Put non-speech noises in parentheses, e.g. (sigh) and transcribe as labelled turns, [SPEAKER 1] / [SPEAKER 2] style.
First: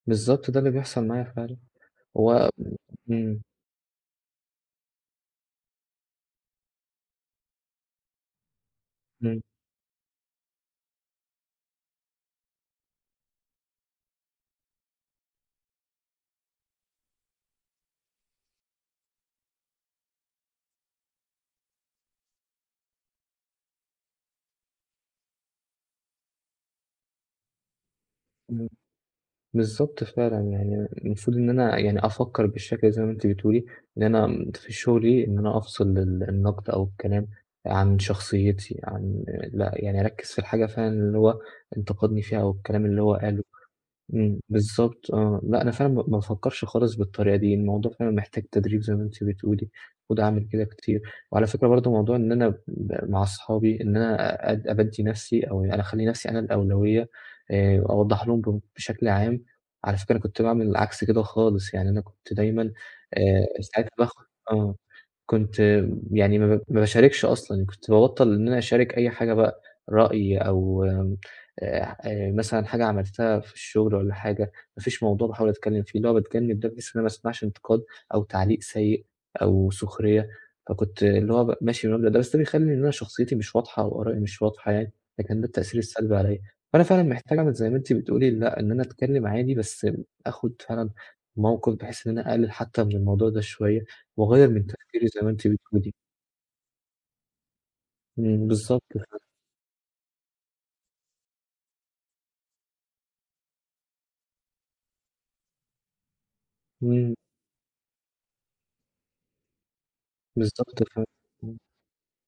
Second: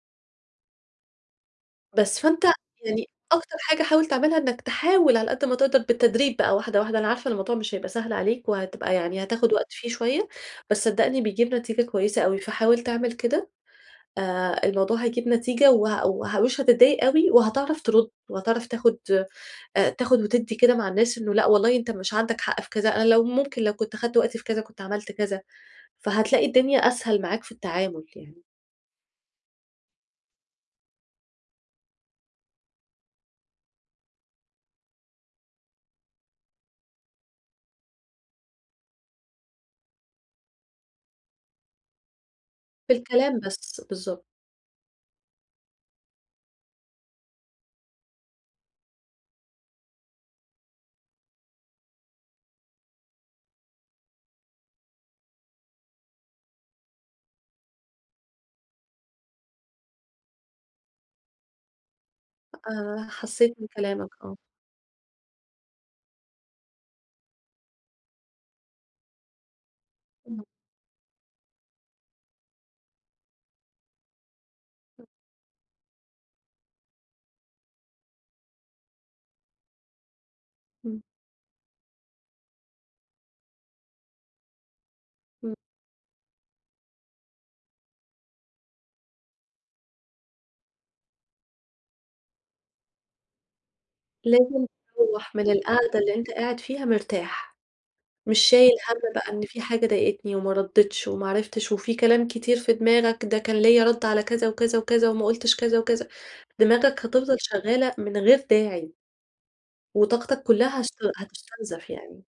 [SPEAKER 1] بالضبط ده اللي بيحصل معايا فعلًا.
[SPEAKER 2] بس،
[SPEAKER 1] و
[SPEAKER 2] فأنت يعني
[SPEAKER 1] إمم.
[SPEAKER 2] أكتر حاجة حاول تعملها إنك تحاول على قد ما تقدر بالتدريج بقى واحدة، واحدة، أنا عارفة الموضوع مش هيبقى سهل عليك وهتبقى يعني
[SPEAKER 1] إمم.
[SPEAKER 2] هتاخد وقت فيه شوية، بس صدقني بيجيب نتيجة كويسة أوي، فحاول تعمل كده، آآ الموضوع هيجيب نتيجة وه وه ومش هتضايق أوي وهتعرف ترد وهتعرف تاخد آآ تاخد وتدّي كده مع الناس إنه لأ والله أنت مش عندك حق في كذا، أنا لو ممكن لو كنت خدت وقتي في كذا، كنت عملت كذا. فهتلاقي الدنيا أسهل معاك في التعامل يعني.
[SPEAKER 1] إمم، بالضبط فعلًا يعني المفروض إن أنا يعني أفكر بالشكل زي ما أنتِ بتقولي، إن أنا ت في شغلي إن أنا أفصِل ال النقد أو الكلام آآ، عن شخصيتي عن لأ يعني أركِّز في الحاجة فعلًا اللي هو انتقدني فيها والكلام اللي هو
[SPEAKER 2] بالكلام
[SPEAKER 1] قاله،
[SPEAKER 2] بس، بالضبط.
[SPEAKER 1] إمم، بالضبط آه، لأ أنا فعلًا ما ما بافكرش خالص بالطريقة دي، الموضوع فعلًا محتاج تدريب زي ما أنتِ بتقولي، وده عامِل كده كتير، وعلى فكرة برضه موضوع إن أنا ب مع صحابي إن أنا، آآ أبَدِّي نفسي أو يع أخلّي نفسي أنا الأولوية آآ أوضّح لهم ب بشكل عام، على فكرة أنا كنت باعمل عكس كده خالص، يعني أنا كنت
[SPEAKER 2] أ
[SPEAKER 1] دايمًا،
[SPEAKER 2] آآ،
[SPEAKER 1] آآ
[SPEAKER 2] حسيت
[SPEAKER 1] مستعد
[SPEAKER 2] بكلامك،
[SPEAKER 1] أضخّم
[SPEAKER 2] آه.
[SPEAKER 1] آه، كنت يعني ما ب ما باشاركش أصلًا، كنت بابطّل إن أنا أشارك أي حاجة بقى رأي
[SPEAKER 2] إمم.
[SPEAKER 1] أو آآ، آآ مثلًا حاجة عملتها في الشغل والّا حاجة، ما فيش
[SPEAKER 2] (unintelligible)
[SPEAKER 1] موضوع باحاول أتكلم فيه، اللي هو باتكلم ده بس ما أسمعش انتقاد أو تعليق سيء أو سخرية،
[SPEAKER 2] إمم.
[SPEAKER 1] فكنت اللي هو م ماشي بالمبدأ ده، بس ده بيخلّي إن أنا شخصيتي مش واضحة أو آرائي مش واضحة يعني، فكان ده
[SPEAKER 2] إمم.
[SPEAKER 1] التأثير السلبي عليَّ. فأنا فعلًا محتاج أعمل زي ما أنتِ بتقولي، لأ، إن أنا اتكلم عادي بس آخد فعلًا موقِف بحيث إن أنا أقلل حتى من الموضوع ده شوية وأغيّر
[SPEAKER 2] لازم
[SPEAKER 1] من تفكري زي ما
[SPEAKER 2] تروَّح
[SPEAKER 1] أنتِ
[SPEAKER 2] من
[SPEAKER 1] بتقولي.
[SPEAKER 2] القعدة اللي أنت قاعد فيها مرتاح، مش
[SPEAKER 1] إمم،
[SPEAKER 2] شايل
[SPEAKER 1] بالضبط
[SPEAKER 2] هَم
[SPEAKER 1] (unintelligible)
[SPEAKER 2] بقى إن في حاجة ضايقتني وما ردّتش وما عرفتش، وفي كلام كتير في دماغك ده كان ليَّ رد على كذا وكذا وكذا وما قُلتش كذا وكذا، دماغك
[SPEAKER 1] إمم.
[SPEAKER 2] هتفضل شغالة من غير داعي. وطاقتك كلّها
[SPEAKER 1] بالضبط
[SPEAKER 2] هس
[SPEAKER 1] فعل إمم.
[SPEAKER 2] هتستنزف يعني.